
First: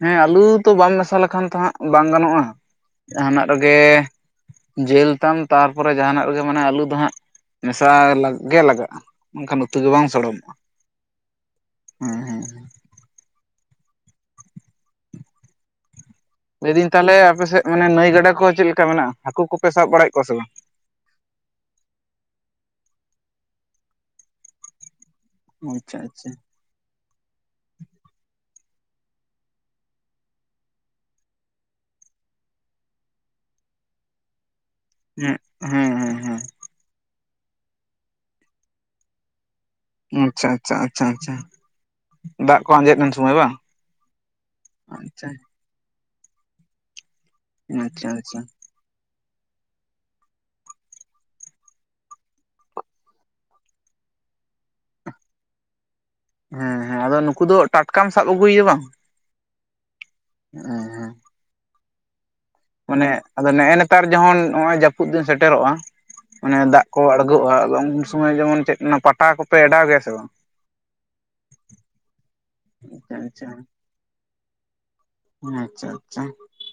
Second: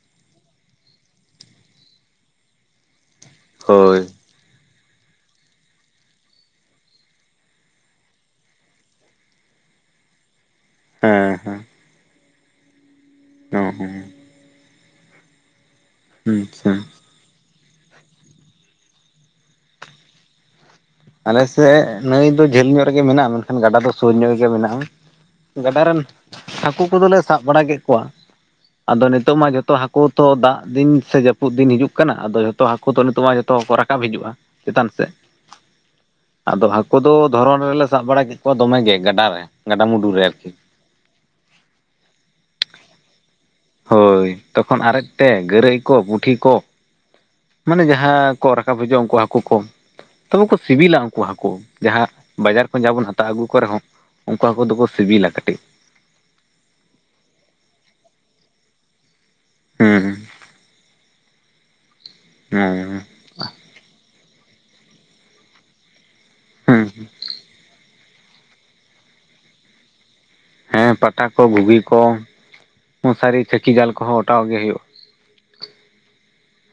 ᱦᱮᱸ ᱟᱞᱩ ᱛᱚ ᱵᱟᱢ ᱢᱮᱥᱟ ᱞᱮᱠᱷᱟᱱ ᱛᱚ ᱦᱟᱸᱜ ᱵᱟᱝ ᱜᱟᱱᱚᱜᱼᱟ ᱡᱟᱦᱟᱱᱟᱜ ᱨᱮᱜᱮ ᱦᱳᱭ ᱡᱤᱞ ᱛᱟᱢ ᱛᱟᱨᱯᱚᱨᱮ ᱡᱟᱦᱟᱱᱟᱜ ᱨᱮᱜᱮ ᱢᱟᱱᱮ ᱟᱞᱩ ᱫᱚ ᱦᱟᱸᱜ ᱢᱮᱥᱟ ᱜᱮ ᱞᱟᱜᱟᱜᱼᱟ᱾ ᱢᱮᱱᱠᱷᱟᱱ ᱩᱛᱩ ᱫᱚ ᱵᱟᱝ ᱥᱚᱲᱚᱢᱚᱜᱼᱟ᱾ ᱦᱮᱸ ᱦᱮᱸ ᱦᱩᱸ ᱦᱩᱸ [inaudible] [inaudible] ᱦᱩᱸ ᱦᱩᱸ ᱟᱪᱪᱷᱟ ᱞᱟᱹᱭᱫᱟᱹᱧ ᱛᱟᱦᱚᱞᱮ ᱟᱯᱮᱥᱮᱫ ᱢᱟᱱᱮ ᱱᱟᱹᱭ ᱜᱟᱰᱟ ᱠᱚ ᱪᱮᱫ ᱞᱮᱠᱟ ᱢᱮᱱᱟᱜᱼᱟ? ᱦᱟᱹᱠᱩ ᱠᱚᱯᱮ ᱥᱟᱵ ᱵᱟᱲᱟᱭᱮᱜ ᱠᱚᱣᱟ ᱥᱮ ᱵᱟᱝ? ᱟᱞᱮᱥᱮᱫ ᱱᱟᱹᱭ ᱫᱚ ᱡᱷᱟᱹᱞ ᱧᱚᱜ ᱨᱮᱜᱮ ᱢᱮᱱᱟᱜᱼᱟ ᱢᱮᱱᱠᱷᱟᱱ ᱜᱟᱰᱟ ᱫᱚ ᱥᱩᱨ ᱧᱚᱜ ᱨᱮᱜᱮ ᱢᱮᱱᱟᱜᱼᱟ᱾ ᱜᱟᱰᱟ ᱟᱪᱪᱷᱟ ᱨᱮᱱ ᱟᱪᱪᱷᱟ ᱦᱟᱹᱠᱩ ᱠᱚᱫᱚᱞᱮ ᱥᱟᱵ ᱵᱟᱲᱟ ᱠᱮᱫ ᱠᱚᱣᱟ᱾ ᱟᱫᱚ ᱱᱤᱛᱚᱜ ᱢᱟ ᱡᱷᱚᱛᱚ ᱦᱟᱹᱠᱩ ᱛᱚ ᱫᱟᱜ ᱫᱤᱱ ᱥᱮ ᱡᱟᱹᱯᱩᱫ ᱫᱤᱱ ᱦᱤᱡᱩᱜ ᱠᱟᱱᱟ ᱟᱫᱚ ᱡᱷᱚᱛᱚ ᱦᱟᱠᱩ ᱟᱠ [unintelligible] ᱱᱤᱛᱚᱜ ᱢᱟ ᱡᱚᱛᱚ ᱠᱚ ᱨᱟᱠᱟᱵ ᱦᱤᱡᱩᱜᱼᱟ ᱪᱮᱛᱟᱱ ᱥᱮ ᱦᱮᱸ ᱦᱮᱸ ᱦᱮᱸ ᱦᱮᱸ᱾ ᱟᱫᱚ ᱦᱟᱹᱠᱩ ᱫᱚ ᱫᱷᱚᱨᱚᱱ ᱨᱮᱞᱮ ᱥᱟᱵ ᱵᱟᱲᱟ ᱠᱮᱫ ᱠᱚᱣᱟ ᱫᱚᱢᱮᱜᱮ ᱜᱟᱰᱟ ᱨᱮ ᱜᱟᱰᱟᱼᱢᱩᱰᱩ ᱨᱮ ᱟᱪᱪᱷᱟ ᱟᱨᱠᱤ ᱟᱪᱪᱷᱟ ᱟᱪᱪᱷᱟ ᱟᱪᱪᱷᱟ ᱫᱟᱜ ᱠᱚ ᱟᱸᱡᱮᱫ ᱞᱮᱱ ᱩᱱ ᱥᱚᱢᱟᱹᱭ ᱵᱟᱝ? ᱦᱳᱭ ᱛᱚᱠᱷᱚᱱ ᱟᱨᱮᱡ ᱟᱪᱪᱷᱟ ᱛᱮ ᱜᱟᱹᱨᱟᱹᱭ ᱠᱚ ᱯᱩᱴᱷᱤ ᱠᱚ ᱢᱟᱱᱮ ᱟᱪᱪᱷᱟ ᱡᱟᱦᱟᱸ ᱟᱪᱪᱷᱟ ᱠᱚ ᱨᱟᱵ ᱴᱟᱠᱟ [unintelligible] ᱵᱩᱡᱟᱹᱜᱼᱟ ᱩᱱᱠᱩ ᱦᱟᱹᱠᱩ ᱠᱚ ᱛᱚᱵᱮ ᱠᱚ ᱥᱤᱵᱤᱞᱟ ᱩᱱᱠᱩ ᱦᱟᱠᱩ ᱡᱟᱦᱟᱸ ᱵᱟᱡᱟᱨ ᱠᱷᱚᱱ ᱡᱟ ᱵᱚᱱ ᱦᱟᱛᱟᱣ ᱟᱹᱜᱩ ᱠᱚ ᱨᱮᱦᱚᱸ᱾ ᱩᱱᱠᱩ ᱦᱟᱠᱩ ᱫᱚᱠᱚ ᱥᱤᱵᱤᱞᱟ ᱠᱟᱹᱴᱤᱡ᱾ ᱦᱮᱸ ᱦᱮᱸ ᱟᱫᱚ ᱱᱩᱠᱩ ᱫᱚ ᱴᱟᱴᱠᱟᱢ ᱥᱟᱵ ᱟᱹᱜᱩᱭᱭᱟ ᱵᱟᱝ? ᱦᱩᱸ ᱩᱦᱩᱸ ᱦᱩᱸ ᱦᱩᱸ ᱢᱟᱱᱮ ᱟᱫᱚ ᱱᱮᱜᱼᱮ ᱱᱮᱛᱟᱨ ᱡᱮᱢᱚᱱ ᱱᱚᱜ ᱚᱭ ᱡᱟᱹᱯᱩᱫ ᱫᱤᱱ ᱥᱮᱴᱮᱨᱚᱜᱼᱟ ᱢᱟᱱᱮ ᱦᱩᱸ ᱫᱟᱜ ᱠᱚ ᱟ ᱟᱹᱚᱜᱼᱟ [unintelligible] ᱟᱫᱚ ᱩᱱ ᱥᱚᱢᱚᱭ ᱡᱮᱢᱚᱱ ᱪᱮᱫ ᱚᱱᱟ ᱯᱟᱴᱟ ᱠᱚᱯᱮ ᱮᱰᱟᱣ ᱜᱮᱭᱟ ᱥᱮ ᱵᱟᱝ? ᱦᱮᱸ ᱯᱟᱴᱟ ᱠᱚ ᱵᱷᱩᱜᱤ ᱠᱚ ᱟᱪᱪᱷᱟ ᱢᱚᱥᱟᱨᱤ ᱪᱟᱹᱠᱤ ᱡᱟᱞ ᱠᱚᱦᱚᱸ ᱚᱴᱟᱣ ᱜᱮ ᱦᱩᱭᱩᱜᱼᱟ᱾ ᱟᱪᱪᱷᱟ ᱟᱪᱪᱷᱟ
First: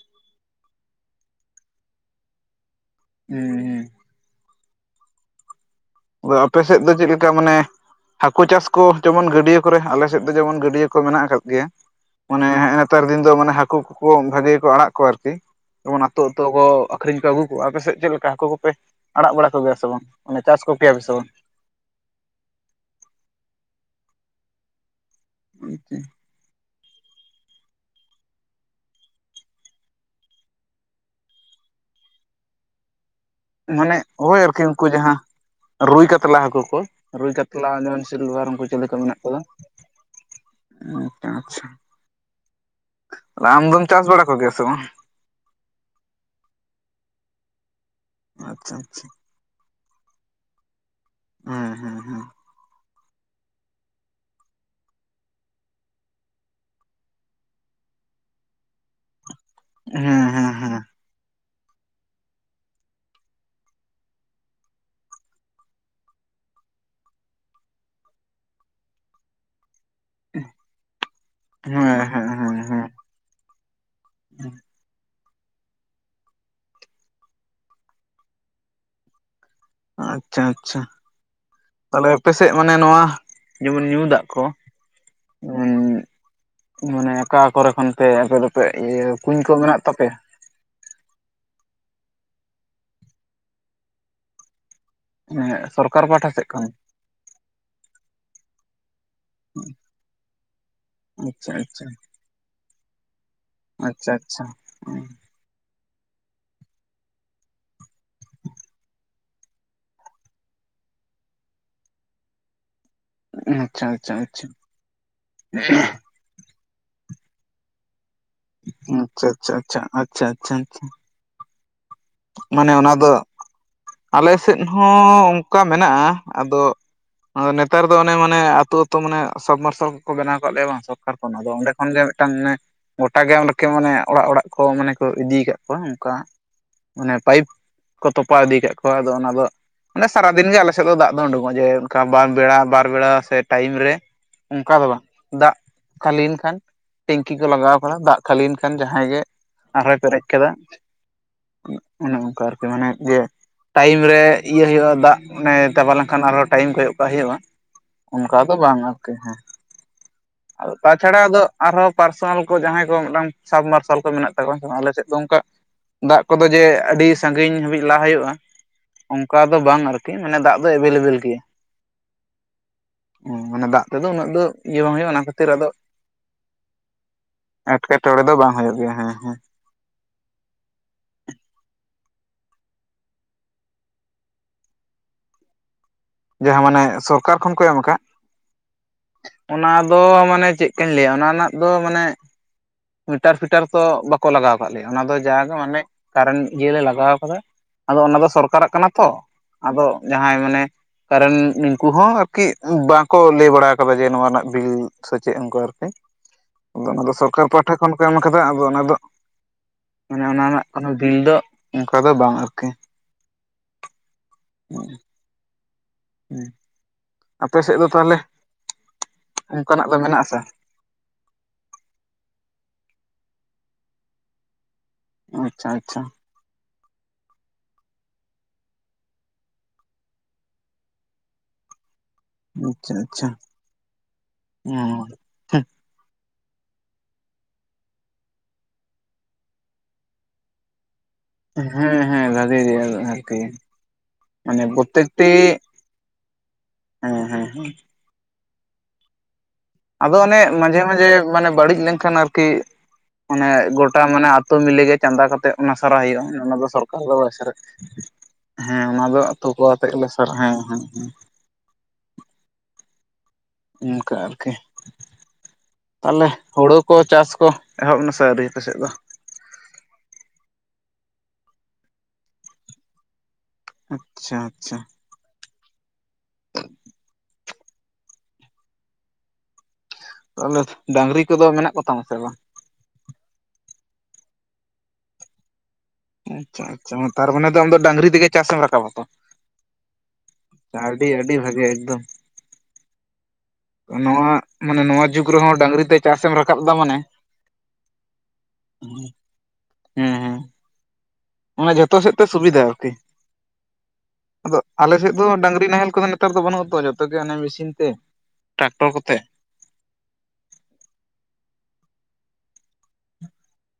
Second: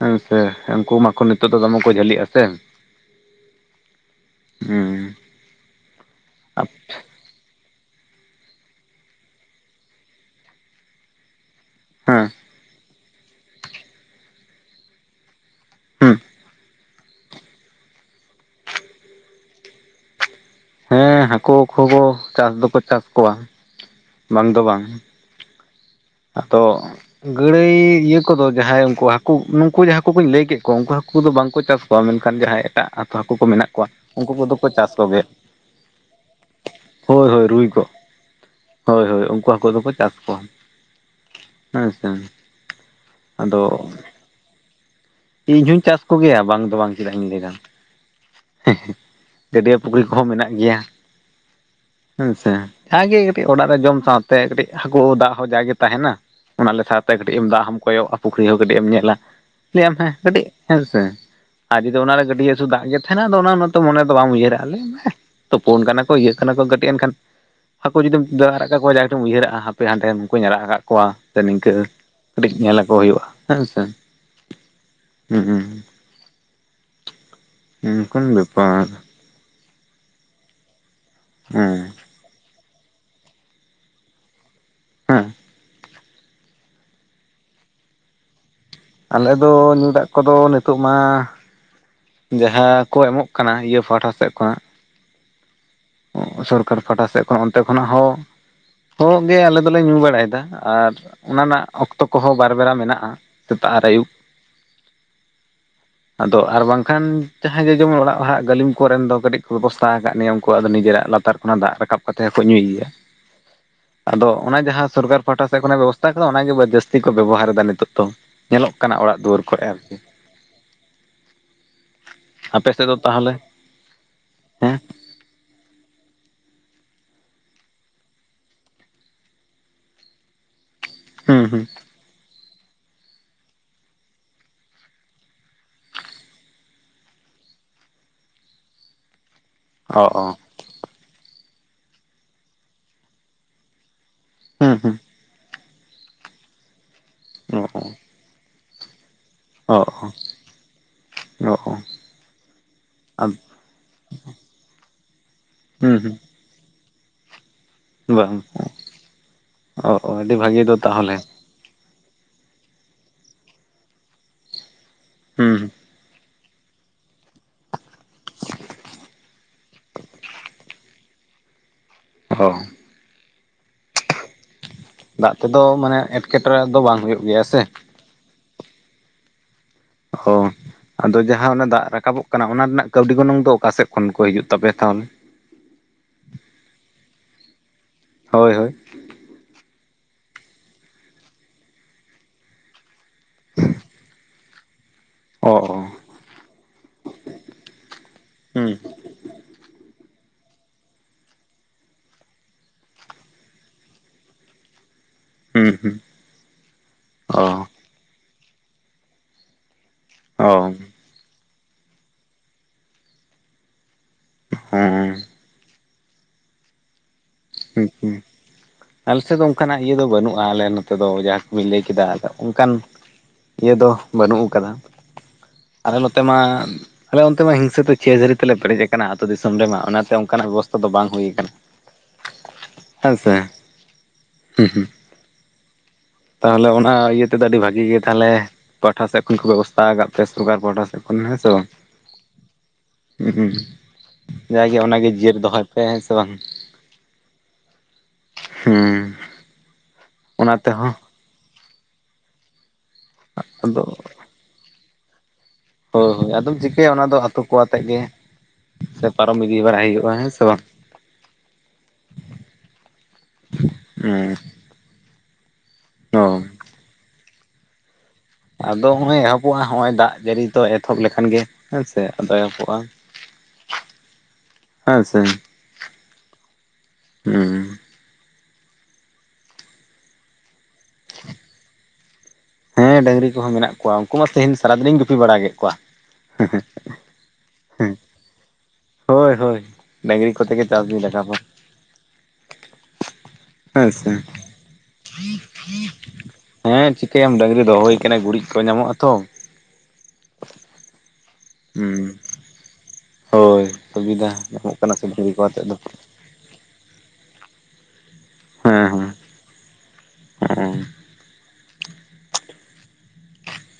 ᱦᱮᱸ ᱥᱮ ᱩᱱᱠᱩ ᱢᱟᱠᱚ ᱱᱤᱛᱚᱜ ᱫᱚ ᱫᱚᱢᱮ ᱠᱚ ᱡᱷᱟᱹᱞᱤᱜᱼᱟ ᱥᱮ᱾ ᱦᱩᱸ ᱦᱩᱸ ᱦᱮᱸ ᱟᱫᱚ ᱟᱯ ᱥᱮᱫ ᱫᱚ ᱪᱮᱫ ᱞᱮᱠᱟ ᱢᱟᱱᱮ ᱦᱟᱹᱠᱩ ᱪᱟᱥ ᱠᱚ ᱡᱮᱢᱚᱱ ᱜᱟᱹᱰᱭᱟᱹ ᱠᱚᱨᱮ ᱟᱞᱮᱥᱮᱫ ᱫᱚ ᱡᱮᱢᱚᱱ ᱜᱟᱹᱰᱭᱟᱹ ᱠᱚ ᱢᱮᱱᱟᱜ ᱟᱠᱟᱫ ᱜᱮᱭᱟ ᱦᱮᱸ ᱢᱟᱱᱮ ᱱᱮᱛᱟᱨ ᱫᱤᱱ ᱫᱚ ᱢᱟᱱᱮ ᱦᱟᱹᱠᱩ ᱠᱚᱠᱚ ᱵᱷᱟᱜᱤ ᱜᱮᱠᱚ ᱟᱲᱟᱜ ᱠᱚᱣᱟ ᱟᱨᱠᱤ? ᱡᱮᱢᱚᱱ ᱦᱮᱸ ᱟᱹᱛᱩ ᱟᱹᱛᱩ ᱠᱚ ᱟᱹᱠᱷᱨᱤᱧ ᱠᱚ ᱟᱹᱜᱩ ᱠᱚᱣᱟ ᱟᱯᱮᱥᱮᱫ ᱪᱮᱫ ᱞᱮᱠᱟ ᱦᱟᱹᱠᱩ ᱠᱚᱯᱮ ᱟᱲᱟᱜ ᱵᱟᱲᱟ ᱠᱚᱜᱮᱭᱟ ᱥᱮ ᱵᱟᱝ ᱟᱱᱮ ᱪᱟᱥ ᱠᱚᱜᱮᱭᱟ ᱯᱮ ᱥᱮ ᱵᱟᱝ? ᱦᱟᱹᱠᱚ ᱠᱚᱦᱳ ᱪᱟᱥ ᱫᱚᱠᱚ ᱪᱟᱥ ᱠᱚᱣᱟ ᱵᱟᱝ ᱫᱚ ᱵᱟᱝ᱾ ᱦᱳᱛ [unintelligible] ᱟᱫᱚ ᱜᱟᱹᱲᱟᱹᱭ ᱤᱭᱟᱹ ᱠᱚᱫᱚ ᱡᱟᱦᱟᱸᱭ ᱩᱱᱠᱩ ᱦᱟᱹᱠᱩ ᱱᱩᱠᱩ ᱡᱟᱦᱟᱸ ᱦᱟᱹᱠᱩ ᱠᱩᱧ ᱞᱟᱹᱭ ᱠᱮᱫ ᱠᱚᱣᱟ ᱩᱱᱠᱩ ᱦᱟᱹᱠᱩ ᱫᱚ ᱵᱟᱝᱠᱚ ᱪᱟᱥ ᱠᱚᱣᱟ ᱢᱮᱱᱠᱷᱟᱱ ᱡᱟᱦᱟᱸᱭ ᱮᱴᱟᱜ ᱦᱟᱹᱠᱩ ᱠᱚ ᱢᱮᱱᱟᱜ ᱠᱚᱣᱟ ᱢᱟᱱᱮ ᱩᱱᱠᱩ ᱦᱳᱭ ᱠᱚᱫᱚ ᱟᱨᱠᱤ ᱠᱚ ᱩᱱᱠᱩ ᱪᱟᱥ ᱡᱟᱦᱟᱸ ᱠᱚᱜᱮᱭᱟ ᱨᱩᱭ ᱠᱟᱛᱞᱟ ᱦᱟᱹᱠᱩ ᱠᱚ ᱦᱳᱭ ᱨᱩᱭ ᱦᱳᱭ ᱠᱟᱛᱞᱟ ᱠᱚ ᱡᱮᱢᱚᱱ ᱥᱤᱞᱵᱷᱟᱨ ᱩᱱᱠᱩ ᱪᱟᱹᱞᱮ ᱠᱚ ᱦᱳᱭ ᱢᱮᱱᱟᱜ ᱦᱳᱭ ᱠᱚ ᱫᱚ ᱩᱱᱠᱩ ᱦᱟᱹᱠᱩ ᱫᱚᱠᱚ ᱪᱟᱥ ᱠᱚᱣᱟ ᱟᱪᱪᱷᱟ ᱟᱪᱪᱷᱟ ᱦᱮᱸ ᱥᱮ ᱟᱢᱫᱚᱢ ᱟᱫᱚ ᱪᱟᱥ ᱵᱟᱲᱟ ᱠᱚᱜᱮᱭᱟ ᱥᱮ ᱵᱟᱝ? ᱤᱧ ᱦᱚᱩᱧ ᱪᱟᱥ ᱠᱚᱜᱮᱭᱟ ᱵᱟᱝ ᱫᱚ ᱵᱟᱝ ᱪᱮᱫᱟᱜ ᱤᱧ ᱞᱟᱹᱭᱫᱟ ᱦᱮᱸ ᱟᱪᱪᱷᱟ ᱦᱮᱸ ᱟᱪᱪᱷᱟ ᱜᱟᱹᱰᱭᱟᱹ ᱯᱩᱠᱷᱨᱤ ᱠᱚᱦᱚᱸ ᱢᱮᱱᱟᱜ ᱜᱮᱭᱟ ᱦᱮᱸ ᱦᱮᱸ ᱦᱮᱸᱥᱮ ᱡᱟᱸᱦᱟᱜᱮ ᱠᱟᱹᱴᱤᱡ ᱚᱲᱟᱜ ᱨᱮ ᱡᱚᱢ ᱥᱟᱶᱛᱮ ᱠᱟᱹᱴᱤᱡ ᱦᱟᱹᱠᱩ ᱫᱟᱜ ᱦᱚᱸ ᱡᱟᱭᱜᱮ ᱛᱟᱦᱮᱱᱟ᱾ ᱚᱱᱟ ᱞᱮᱠᱟᱛᱮ ᱠᱟᱹᱴᱤᱡ ᱮᱢ ᱫᱟᱜ ᱦᱚᱸᱢ ᱠᱚᱭᱚᱜᱼᱟ ᱯᱩᱠᱷᱨᱤ ᱦᱚᱸ ᱠᱟᱹᱴᱤᱡ ᱮᱢ ᱧᱮᱞᱟ ᱞᱟᱹᱭᱟᱢ ᱦᱮᱸ ᱠᱟᱹᱴᱤᱡ ᱦᱮᱸᱥᱮ᱾ ᱟᱨ ᱡᱩᱫᱤ ᱚᱱᱟᱨᱮ ᱜᱟᱹᱰᱤᱭᱟ ᱥᱩᱫᱽ ᱫᱟᱜ ᱜᱮ ᱛᱟᱦᱮᱱᱟ ᱟᱫᱚ ᱚᱱᱟᱫᱚ ᱩᱱᱟ. ᱜ ᱫᱚ ᱢᱚᱱᱮ ᱨᱮ ᱫᱚ ᱵᱟᱢ ᱩᱭᱦᱟᱹᱨᱟ ᱛᱩᱯᱩᱱ ᱠᱟᱱᱟ ᱠᱚ ᱤᱭᱟᱹᱜ ᱠᱟᱱᱟ ᱠᱚ ᱠᱟᱹᱴᱤᱡ ᱮᱱᱠᱷᱟᱱ ᱦᱟᱹᱠᱩ ᱡᱩᱫᱤᱢ [unintelligible] ᱟᱠᱟᱠᱚᱣᱟ ᱰᱟᱭᱨᱮᱠᱴᱮᱢ ᱩᱭᱦᱟᱹᱨᱟᱜᱼᱟ ᱦᱟᱯᱮ ᱦᱟᱱᱰᱮ ᱱᱩᱱᱠᱩᱧ ᱟᱲᱟᱜ ᱟᱠᱟᱫ ᱠᱚᱣᱟ᱾ ᱥᱮ ᱱᱤᱝᱠᱟᱹ ᱦᱮᱸ ᱠᱟᱹᱴᱤᱡ ᱦᱮᱸ ᱦᱮᱸ ᱧᱮᱞ ᱦᱮᱸ ᱟᱠᱚ ᱦᱩᱭᱩᱜᱼᱟ ᱦᱮᱸ ᱥᱮ [inaudible] ᱦᱩᱸ ᱦᱩᱸ ᱚᱝᱠᱟᱱ ᱵᱮᱯᱟᱨ ᱟᱪᱪᱷᱟ ᱟᱪᱪᱷᱟ᱾ ᱦᱮᱸ ᱛᱟᱦᱞᱮ ᱟᱯᱮᱥᱮᱫ ᱢᱟᱱᱮ ᱱᱚᱣᱟ ᱡᱮᱢᱚᱱ ᱧᱩ ᱫᱟᱜ ᱠᱚ ᱦᱮᱸ ᱢᱟ. ᱱᱮ ᱟᱠᱟ ᱠᱚᱨᱮ ᱠᱷᱚᱱᱯᱮ ᱟᱯᱮᱫᱚ ᱟᱞᱮ ᱫᱚ ᱧᱩ ᱫᱟᱜ ᱠᱚᱫᱚ ᱱᱤᱛ ᱛᱚ ᱢᱟ ᱡᱟᱦᱟᱸ ᱠᱚ ᱮᱢᱚᱜ ᱠᱟᱱᱟ ᱤᱭᱟᱹ ᱯᱟᱦᱴᱟ ᱥᱮᱫ ᱠᱷᱚᱱᱟᱜ ᱥᱚᱨᱠᱟᱨ ᱯᱟᱦᱴᱟ ᱥᱮᱫ ᱠᱷᱚᱱ ᱥᱚᱨᱠᱟᱨ ᱯᱟᱦᱴᱟ ᱥᱮᱫ ᱠᱷᱚᱱ ᱚᱱᱛᱮ ᱠᱷᱚᱱᱟᱜ ᱦᱚᱸ ᱦᱚᱜ ᱜᱮ ᱟᱞᱮ ᱫᱚᱞᱮ ᱧᱩ ᱵᱟᱲᱟᱭᱮᱫᱟ ᱟᱨ ᱚᱱᱟ ᱟᱪᱪᱷᱟ ᱨᱮᱱᱟᱜ ᱟᱪᱪᱷᱟ ᱚᱠᱛᱚ ᱠᱚᱦᱚᱸ ᱵᱟᱨ ᱵᱮᱨᱟ ᱢᱮᱱᱟᱜᱼᱟ᱾ ᱥᱮᱛᱟᱜ ᱟᱨ ᱟᱹᱭᱩᱵ ᱟᱪᱪᱷᱟ ᱟᱪᱪᱷᱟ [inaudible] ᱟᱫᱚ ᱟᱨ ᱵᱟᱝᱠᱷᱟᱱ ᱡᱟᱦᱟᱸᱭ ᱡᱮ ᱡᱮᱢᱚᱱ ᱚᱲᱟᱜ ᱞᱟᱦᱟᱜ ᱜᱟᱹᱞᱤᱢ ᱠᱚᱨᱮᱱ ᱫᱚ ᱠᱟᱹᱴᱤᱡ ᱠᱚ ᱵᱮᱵᱚᱥᱛᱷᱟ ᱟᱠᱟᱫ ᱱᱤᱭᱚᱢ ᱠᱚ ᱩᱱᱠᱩᱟᱜ ᱱᱤᱡᱮᱨᱟᱜ ᱞᱟᱛᱟᱨ ᱠᱷᱚᱱᱟᱜ ᱫᱟᱜ ᱨᱟᱠᱟᱵ ᱠᱟᱛᱮ ᱦᱚᱸ ᱠᱚ ᱧᱩᱭ ᱜᱤᱭᱟ ᱟᱪᱪᱷᱟ ᱟᱫᱚ ᱟᱪᱪᱷᱟ ᱟᱪᱪᱷᱟ ᱟᱪᱪᱷᱟ ᱚᱱᱟ ᱡᱟᱦᱟᱸ ᱥᱚᱨᱠᱟᱨ ᱯᱟᱦᱴᱟ ᱥᱮᱫ ᱠᱷᱚᱱᱟᱜ ᱵᱮᱵᱚᱥ ᱛᱟ ᱠᱟᱫᱟ ᱚᱱᱟᱜᱮ ᱡᱟᱹᱥᱛᱤ ᱠᱚ ᱵᱮᱵᱚᱦᱟᱨᱮᱫᱟ ᱱᱤᱛᱚᱜ ᱫᱚ ᱧᱮᱞᱚᱜ ᱠᱟᱱᱟ ᱚᱲᱟᱜ ᱫᱩᱣᱟᱹᱨ ᱠᱷᱚᱮᱨ ᱾ ᱟᱪᱷᱟ ᱟᱪᱷᱟ ᱟᱪᱷᱟ ᱟᱯᱮ ᱢᱟᱱᱮ ᱥᱮᱫ ᱚᱱᱟ ᱫᱚ ᱛᱟᱦᱚᱞᱮ ᱟᱞᱮ ᱥᱮᱫ ᱦᱮᱸ ᱦᱚᱸ ᱚᱱᱠᱟ ᱢᱮᱱᱟᱜᱼᱟ ᱟᱫᱚ ᱟᱫᱚ ᱱᱮᱛᱟᱨ ᱫᱚ ᱚᱱᱮ ᱢᱟᱱᱮ ᱟᱹᱛᱩ ᱟᱹᱛᱩ ᱢᱟᱱᱮ ᱥᱟᱵᱢᱟᱨᱥᱟᱞ ᱠᱚᱠᱚ ᱵᱮᱱᱟᱳ ᱠᱟᱫ ᱞᱮᱭᱟ ᱵᱟᱝ ᱥᱚᱨᱠᱟᱨ ᱠᱷᱚᱱ ᱦᱩᱸ ᱟᱫᱚ ᱦᱩᱸ ᱚᱸᱰᱮ ᱠᱷᱚᱱᱜᱮ ᱢᱤᱫᱴᱟᱝ ᱚᱱᱮ ᱜᱚᱴᱟ ᱜᱮᱢ ᱨᱮᱠ ᱢᱟᱱᱮ ᱚᱲᱟᱜ ᱚᱲᱟᱜ ᱠᱚ ᱢᱟᱱᱮ ᱠᱚ ᱤᱫᱤᱭᱟᱠᱟᱫ ᱠᱟᱜᱠᱚᱣᱟ ᱚᱝᱠᱟ ᱢᱚᱱᱮ ᱯᱟᱭᱤᱯ ᱠᱚ ᱛᱚᱯᱟᱣ ᱤᱫᱤ ᱠᱟᱫ ᱠᱚᱣᱟ ᱟᱫᱚ ᱚᱱᱟ ᱫᱚ ᱚ ᱢᱟᱱᱮ ᱚ ᱥᱟᱨᱟᱫᱤᱱ ᱜᱮ ᱟᱞᱮ ᱥᱮᱫ ᱫᱚ ᱫᱟᱜ ᱫᱚ ᱳᱰᱳᱝᱚᱜᱼᱟ ᱡᱮ ᱚᱱᱠᱟ ᱵᱟᱨ ᱵᱮᱲᱟ ᱵᱟᱨ ᱵᱮᱲᱟ ᱥᱮ ᱴᱟᱭᱤᱢ ᱨᱮ ᱚᱱᱠᱟ ᱦᱩᱸ ᱫᱚ ᱦᱩᱸ ᱵᱟᱝ ᱫᱟᱜ ᱠᱷᱟᱞᱤ ᱮᱱ ᱠᱷᱟᱱ ᱴᱮᱝᱠᱤ ᱠᱚ ᱚ ᱞᱟᱜᱟᱣ ᱚ ᱠᱟᱫᱟ ᱫᱟᱜ ᱠᱷᱟᱹᱞᱤᱭᱮᱱ ᱠᱷᱟᱱ ᱡᱟᱦᱟᱸᱭ ᱜᱮ ᱚ ᱟᱨᱦᱚᱭ ᱯᱮᱨᱮᱡ ᱠᱮᱫᱟ ᱚ ᱚ ᱚᱱᱮ ᱚᱱᱠᱟ ᱟᱨᱠᱤ ᱢᱟᱱᱮ ᱡᱮ ᱚ ᱴᱟᱭᱤᱢ ᱨᱮ ᱤᱭᱟᱹ ᱦᱳᱭᱳᱜᱼᱟ ᱫᱟᱜ ᱚᱱᱮ ᱪᱟᱵᱟ ᱦᱩᱸ ᱦᱩᱸ ᱞᱮᱱᱠᱷᱟᱱ ᱟᱨᱦᱚᱸ ᱴᱟᱭᱤᱢ ᱠᱚᱭᱚᱜ ᱠᱟᱭ ᱦᱩᱭ ᱟᱢᱟ ᱾ ᱚᱱᱠᱟ ᱫᱚ ᱵᱟᱝ ᱟᱨᱠᱤ ᱦᱮᱸ ᱚ ᱚ ᱟᱹᱰᱤ [inaudible] ᱵᱷᱟᱹᱜᱤ ᱟᱫᱚ ᱫᱚ ᱛᱟᱦᱚᱞᱮ ᱛᱟᱪᱷᱟᱲᱟ ᱟᱫᱚ ᱟᱨᱦᱚᱸ ᱯᱟᱨᱥᱚᱱᱟᱞ ᱠᱚ ᱡᱟᱦᱟᱸᱭ ᱠᱚ ᱢᱤᱫᱴᱟᱝ ᱥᱟᱵᱢᱟᱨᱥᱟᱞ ᱠᱚ ᱢᱮᱱᱟᱜ ᱛᱟᱠᱚᱣᱟ ᱥᱮ ᱟᱞᱮ ᱥᱮᱫ ᱫᱚ ᱚᱱᱠᱟ ᱦᱩᱸ ᱫᱟᱜ ᱠᱚᱫᱚ ᱡᱮ ᱟᱹᱰᱤ ᱥᱟᱺᱜᱤᱧ ᱦᱟᱹᱵᱤᱡ ᱞᱟ ᱦᱳᱭᱳᱜᱼᱟ ᱚᱱᱠᱟ ᱫᱚ ᱵᱟᱝ ᱟᱨᱠᱤ ᱢᱟᱱᱮ ᱫᱟᱜ ᱫᱚ ᱮᱵᱮᱞᱮᱵᱮᱞ ᱜᱮᱭᱟ ᱚᱦᱚ ᱚᱸ ᱢᱟᱱᱮ ᱫᱟᱜ ᱛᱮᱫᱚ ᱩᱱᱟᱹᱜ ᱫᱚ ᱤᱭᱟᱹ ᱵᱟᱝ ᱦᱩᱭᱩᱜᱼᱟ ᱚᱱᱟ ᱫᱟᱜ ᱠᱷᱟᱹᱛᱤᱨ ᱛᱮᱫᱚ ᱟᱫᱚ ᱢᱟᱱᱮ ᱮᱸᱴᱠᱮᱴᱚᱬᱮ ᱫᱚ ᱵᱟᱝ ᱦᱳᱭᱳᱜ ᱜᱮᱭᱟ ᱥᱮ ᱮᱴᱠᱚᱬᱮ ᱫᱚ ᱵᱟᱝ ᱦᱳᱭᱳᱜ ᱜᱮᱭᱟ ᱦᱮᱸ ᱦᱮᱸ ᱚᱦᱚ ᱟᱫᱚ ᱡᱟᱦᱟᱸ ᱚᱱᱟ ᱫᱟᱜ ᱨᱟᱠᱟᱵᱚᱜ ᱠᱟᱱᱟ ᱚᱱᱟ ᱨᱮᱱᱟᱜ ᱠᱟᱹᱣᱰᱤ ᱜᱚᱱᱚᱝ ᱫᱚ ᱚᱠᱟᱥᱮᱫ ᱠᱷᱚᱱ ᱠᱚ ᱦᱤᱡᱩᱜ ᱛᱟᱯᱮᱭᱟ ᱛᱟᱦᱚᱞᱮ ᱡᱟᱦᱟᱸ ᱢᱟᱱᱮ ᱥᱚᱨᱠᱟᱨ ᱠᱷᱚᱱ ᱠᱚ ᱮᱢ ᱟᱠᱟᱜ ᱾ ᱦᱳᱭ ᱦᱳᱭ ᱚᱱᱟ ᱫᱚ ᱢᱟᱱᱮ ᱪᱮᱫ ᱞᱮᱠᱟᱧ ᱞᱟᱹᱭᱟ ᱚᱱᱟ ᱨᱮᱱᱟᱜ ᱫᱚ ᱢᱟᱱᱮ ᱢᱤᱴᱟᱨ ᱯᱷᱤᱴᱟᱨ ᱛᱚ ᱵᱟᱠᱚ ᱞᱟᱜᱟᱣ ᱠᱟᱜ ᱞᱮᱭᱟ ᱚᱱᱟ ᱫᱚ ᱡᱟᱜᱮ ᱚ ᱚ ᱢᱟᱱᱮ ᱠᱟᱨᱮᱱ ᱤᱭᱟᱹ ᱞᱮ ᱞᱟᱜᱟᱣ ᱠᱟᱫᱟ ᱟᱫᱚ ᱚᱱᱟ ᱫᱚ ᱥᱚᱨᱠᱟᱨᱟᱜ ᱦᱩᱸ ᱠᱟᱱᱟ ᱛᱚ ᱟᱫᱚ ᱡᱟᱦᱟᱸᱭ ᱢᱟᱱᱮ ᱠᱟᱨᱚᱱ ᱩᱱᱠᱩ ᱦᱚᱸ ᱟᱨᱠᱤ ᱵᱟᱝᱠᱚ ᱞᱟᱹᱭ ᱵᱟᱲᱟ ᱟᱠᱟᱫᱟ ᱡᱮ ᱱᱚᱣᱟ ᱨᱮᱱᱟᱜ ᱵᱤᱞ ᱥᱮᱪᱮᱫ ᱩᱱᱠᱩ ᱦᱩᱸ ᱟᱨᱠᱤ ᱦᱩᱸ ᱟᱫᱚ ᱚᱱᱟ ᱫᱚ ᱚ ᱥᱚᱨᱠᱟᱨ ᱯᱟᱦᱴᱟ ᱠᱷᱚᱱ ᱠᱚ ᱮᱢ ᱠᱟᱫᱟ ᱟᱫᱚ ᱚᱱᱟ ᱫᱚ ᱢᱟᱱᱮ ᱚᱱᱟ ᱚ ᱨᱮᱱᱟᱜ ᱠᱚᱱᱚ ᱤᱞ ᱫᱚ ᱚᱱᱠᱟ ᱫᱚ ᱵᱟᱝ ᱟᱨᱠᱤ ᱦᱚᱸ [inaudible] ᱟᱯᱮ ᱥᱮᱫ ᱦᱩᱸ ᱫᱚ ᱛᱟᱦᱚᱞᱮ ᱦᱩᱸ ᱟᱞᱮᱥᱮᱫ ᱫᱚ ᱚᱱᱠᱟᱱᱟᱜ ᱤᱭᱟᱹ ᱫᱚ ᱵᱟᱹᱱᱩᱜᱼᱟ ᱟᱞᱮ ᱱᱚᱛᱮ ᱱᱚᱛᱮ ᱫᱚ ᱡᱟᱦᱟᱸ ᱠᱚᱵᱤᱱ ᱞᱟᱹᱭ ᱠᱮᱫᱟ ᱟᱫᱚ ᱚᱱᱠᱟᱱ ᱤᱭᱟᱹ ᱫᱚ ᱵᱟᱹᱱᱩᱜ ᱟᱠᱟᱫᱟ ᱟᱪᱪᱷᱟ ᱟᱞᱮ ᱟᱪᱪᱷᱟ ᱱᱚᱛᱮ ᱢᱟ ᱟᱞᱮ ᱚᱱᱛᱮ ᱢᱟ ᱦᱤᱝᱥᱟᱹ ᱛᱮ ᱪᱷᱤᱭᱟᱹᱡᱟᱹᱨᱤ ᱛᱮᱞᱮ ᱯᱮᱨᱮᱡ ᱟᱠᱟᱱᱟ ᱟ ᱟᱹᱛᱩ ᱫᱤᱥᱚᱢ ᱨᱮᱢᱟ, ᱚᱱᱟᱛᱮ ᱚᱱᱠᱟᱱᱟᱜ ᱵᱮᱵᱚᱥᱛᱷᱟ ᱫᱚ ᱵᱟᱝ ᱦᱩᱭ ᱟᱠᱟᱱᱟ ᱟᱪᱪᱷᱟ ᱦᱮᱸ ᱟᱪᱪᱷᱟ ᱥᱮ ᱦᱩᱸ ᱦᱩᱸ ᱛᱟᱦᱚᱞᱮ ᱚᱱᱟ ᱤᱭᱟᱹ ᱛᱮᱫᱚ ᱟᱹᱰᱤ ᱵᱷᱟᱜᱤ ᱜᱮ ᱛᱟᱦᱚᱞᱮ ᱯᱟᱦᱴᱟᱮᱫ ᱠᱷᱚᱱ ᱠᱚ ᱵᱮᱵᱚᱥᱛᱷᱟ ᱟᱠᱟᱫ ᱛᱟᱭ ᱥᱚᱨᱠᱟᱨ ᱯᱟᱦᱴᱟ ᱥᱮᱫ ᱠᱷᱚᱱ ᱦᱮᱸ ᱥᱮ ᱵᱟᱝ? ᱦᱮᱸ ᱦᱮᱸ ᱵᱷᱟᱜᱮ ᱜᱮᱭᱟ ᱟᱨᱠᱤ ᱦᱩᱸ ᱢᱟᱱᱮ ᱡᱟᱜᱮ ᱚᱱᱟᱜᱮ ᱯᱨᱚᱛᱮᱠᱴᱤ ᱡᱤᱭᱟᱹᱲ ᱫᱚᱦᱚᱭ ᱯᱮ ᱦᱮᱸ ᱥᱮ ᱵᱟᱝ ᱦᱮᱸ ᱦᱮᱸ ᱦᱮᱸ ᱦᱩᱸ ᱟᱫᱚ ᱚᱱᱮ ᱚᱱᱟ ᱢᱟᱡᱷᱮ ᱛᱮᱦᱚᱸ ᱢᱟᱡᱷᱮ ᱢᱟᱱᱮ ᱵᱟᱹᱲᱤᱡ ᱞᱮᱱᱠᱷᱟᱱ ᱟᱨᱠᱤ ᱢᱟᱱᱮ ᱟᱫᱚ ᱜᱚᱴᱟ ᱢᱟᱱᱮ ᱟᱛᱳ ᱢᱤᱞᱮ ᱜᱮ ᱪᱟᱸᱫᱟ ᱠᱟᱛᱮᱫ ᱚᱱᱟ ᱥᱟᱨᱟ ᱦᱳᱭ ᱦᱳᱭ ᱦᱩᱭᱩᱜᱼᱟ ᱚᱱᱟ ᱟᱫᱚᱢ ᱫᱚ ᱪᱤᱠᱟᱹᱭᱟ ᱥᱚᱨᱠᱟᱨ ᱚᱱᱟ ᱫᱚ ᱵᱟᱭ ᱟᱛᱳ ᱠᱚ ᱥᱟᱨᱟᱣᱟ ᱟᱛᱮᱫ ᱜᱮ ᱦᱮᱸ ᱚᱱᱟ ᱥᱮ ᱫᱚ ᱯᱟᱨᱚᱢ ᱟᱛᱳ ᱤᱫᱤ ᱠᱚ ᱵᱟᱲᱟᱭ ᱟᱛᱮᱜ ᱜᱮᱞᱮ ᱦᱩᱭᱩᱜᱼᱟ ᱥᱟᱨᱟᱣᱟ ᱥᱮ ᱦᱮᱸ ᱵᱟᱝ? ᱦᱮᱸ ᱚᱱᱠᱟ ᱟᱨᱠᱤ ᱛᱟᱦᱚᱞᱮ ᱦᱩᱸ ᱦᱩᱲᱩ ᱠᱚ ᱪᱟᱥ ᱠᱚ ᱮᱦᱚᱵ ᱱᱟᱥᱤ ᱟᱫᱚ ᱱᱚᱜᱼᱚᱭ ᱮᱦᱚᱵ ᱦᱚᱸᱜᱼᱚᱭ ᱫᱟᱜ ᱡᱟᱹᱲᱤ ᱫᱚ ᱮᱛᱚᱦᱚᱵ ᱞᱮᱠᱷᱟᱱ ᱜᱮ ᱦᱮᱸ ᱥᱮ ᱟᱫᱚ ᱮᱦᱚᱵᱚᱜᱼᱟ ᱟᱪᱪᱷᱟ ᱟᱪᱪᱷᱟ ᱦᱮᱸ ᱥᱮ [inaudible] ᱦᱩᱸ ᱛᱟᱦᱚᱞᱮ ᱰᱟᱝᱨᱤ ᱠᱚᱫᱚ ᱢᱮᱱᱟᱜ ᱠᱚ ᱛᱟᱢᱟ ᱥᱮ ᱵᱟᱝ? ᱦᱮᱸ ᱰᱟᱹᱝᱨᱤ ᱠᱚᱦᱚᱸ ᱢᱮᱱᱟᱜ ᱠᱚᱣᱟ ᱩᱱᱠᱩ ᱛᱮᱦᱮᱧ ᱥᱟᱨᱟ ᱫᱤᱱᱤᱧ ᱜᱩᱯᱤ ᱵᱟᱲᱟ ᱠᱮᱫ ᱠᱚᱣᱟ ᱟᱪᱪᱷᱟ ᱟᱪᱪᱷᱟ ᱛᱟᱨ ᱢᱟᱱᱮ ᱫᱚ ᱟᱢ ᱫᱚ ᱦᱮᱸ ᱰᱟᱝᱨᱤ ᱛᱮᱜᱮ ᱪᱟᱥᱮ ᱮᱢ ᱨᱟᱠᱟᱵᱟ ᱦᱳᱭ ᱦᱳᱭ ᱰᱟᱹᱝᱨᱤ ᱠᱚᱛᱮ ᱜᱮ ᱪᱟᱥ ᱫᱩᱧ ᱶᱟᱹᱰᱤ ᱟᱹᱰᱤ ᱨᱟᱠᱟᱵᱟ ᱵᱷᱟᱜᱮ ᱮᱠᱫᱚᱢ ᱦᱮᱸᱥᱮ ᱱᱚᱣᱟ ᱢᱟᱱᱮ ᱱᱚᱣᱟ ᱡᱩᱜᱽ ᱨᱮᱦᱚᱸ ᱰᱟᱹᱝᱨᱤ ᱛᱮ ᱪᱟᱥᱮᱢ ᱨᱟᱠᱟᱵ ᱫᱟ ᱢᱟᱱᱮ ᱦᱮᱸ ᱪᱤᱠᱟᱹᱭᱟᱢ ᱰᱟᱹᱟᱝᱨᱤ ᱫᱚᱦ ᱦᱩᱭᱠ ᱜᱩᱨᱤᱡ ᱠᱚ ᱧᱟᱢᱚᱜᱼᱟ ᱛᱚ ᱦᱮᱸ ᱦᱮᱸ ᱚᱱᱟᱮ ᱡᱷᱚᱛᱚ ᱥᱮᱫ ᱦᱩᱸ ᱛᱮ ᱥᱩᱵᱤᱫᱷᱟ ᱟᱨᱠᱤ ᱦᱳᱭ ᱥᱩᱵᱤᱫᱷᱟ ᱟᱫᱚ ᱧᱟᱢᱚᱜ ᱠᱟᱱᱟ ᱟᱞᱮ ᱥᱮ ᱥᱮᱫ ᱫᱚ ᱰᱟᱹᱝᱨᱤ ᱠᱚ ᱟᱛᱮᱫ ᱰᱟᱝᱨᱤ ᱫᱚ ᱱᱟᱦᱮᱞ ᱠᱚᱫᱚ ᱴᱟᱠᱴᱟᱨ ᱫᱚ ᱵᱟᱹᱱᱩᱜ ᱟ ᱛᱚᱣᱟ ᱡᱚᱛᱚ ᱜᱮ ᱚᱱᱮ ᱢᱮᱥᱤᱱ ᱛᱮ ᱴᱨᱟᱠᱴᱚᱨ ᱠᱚᱛᱮ ᱚ [inaudible]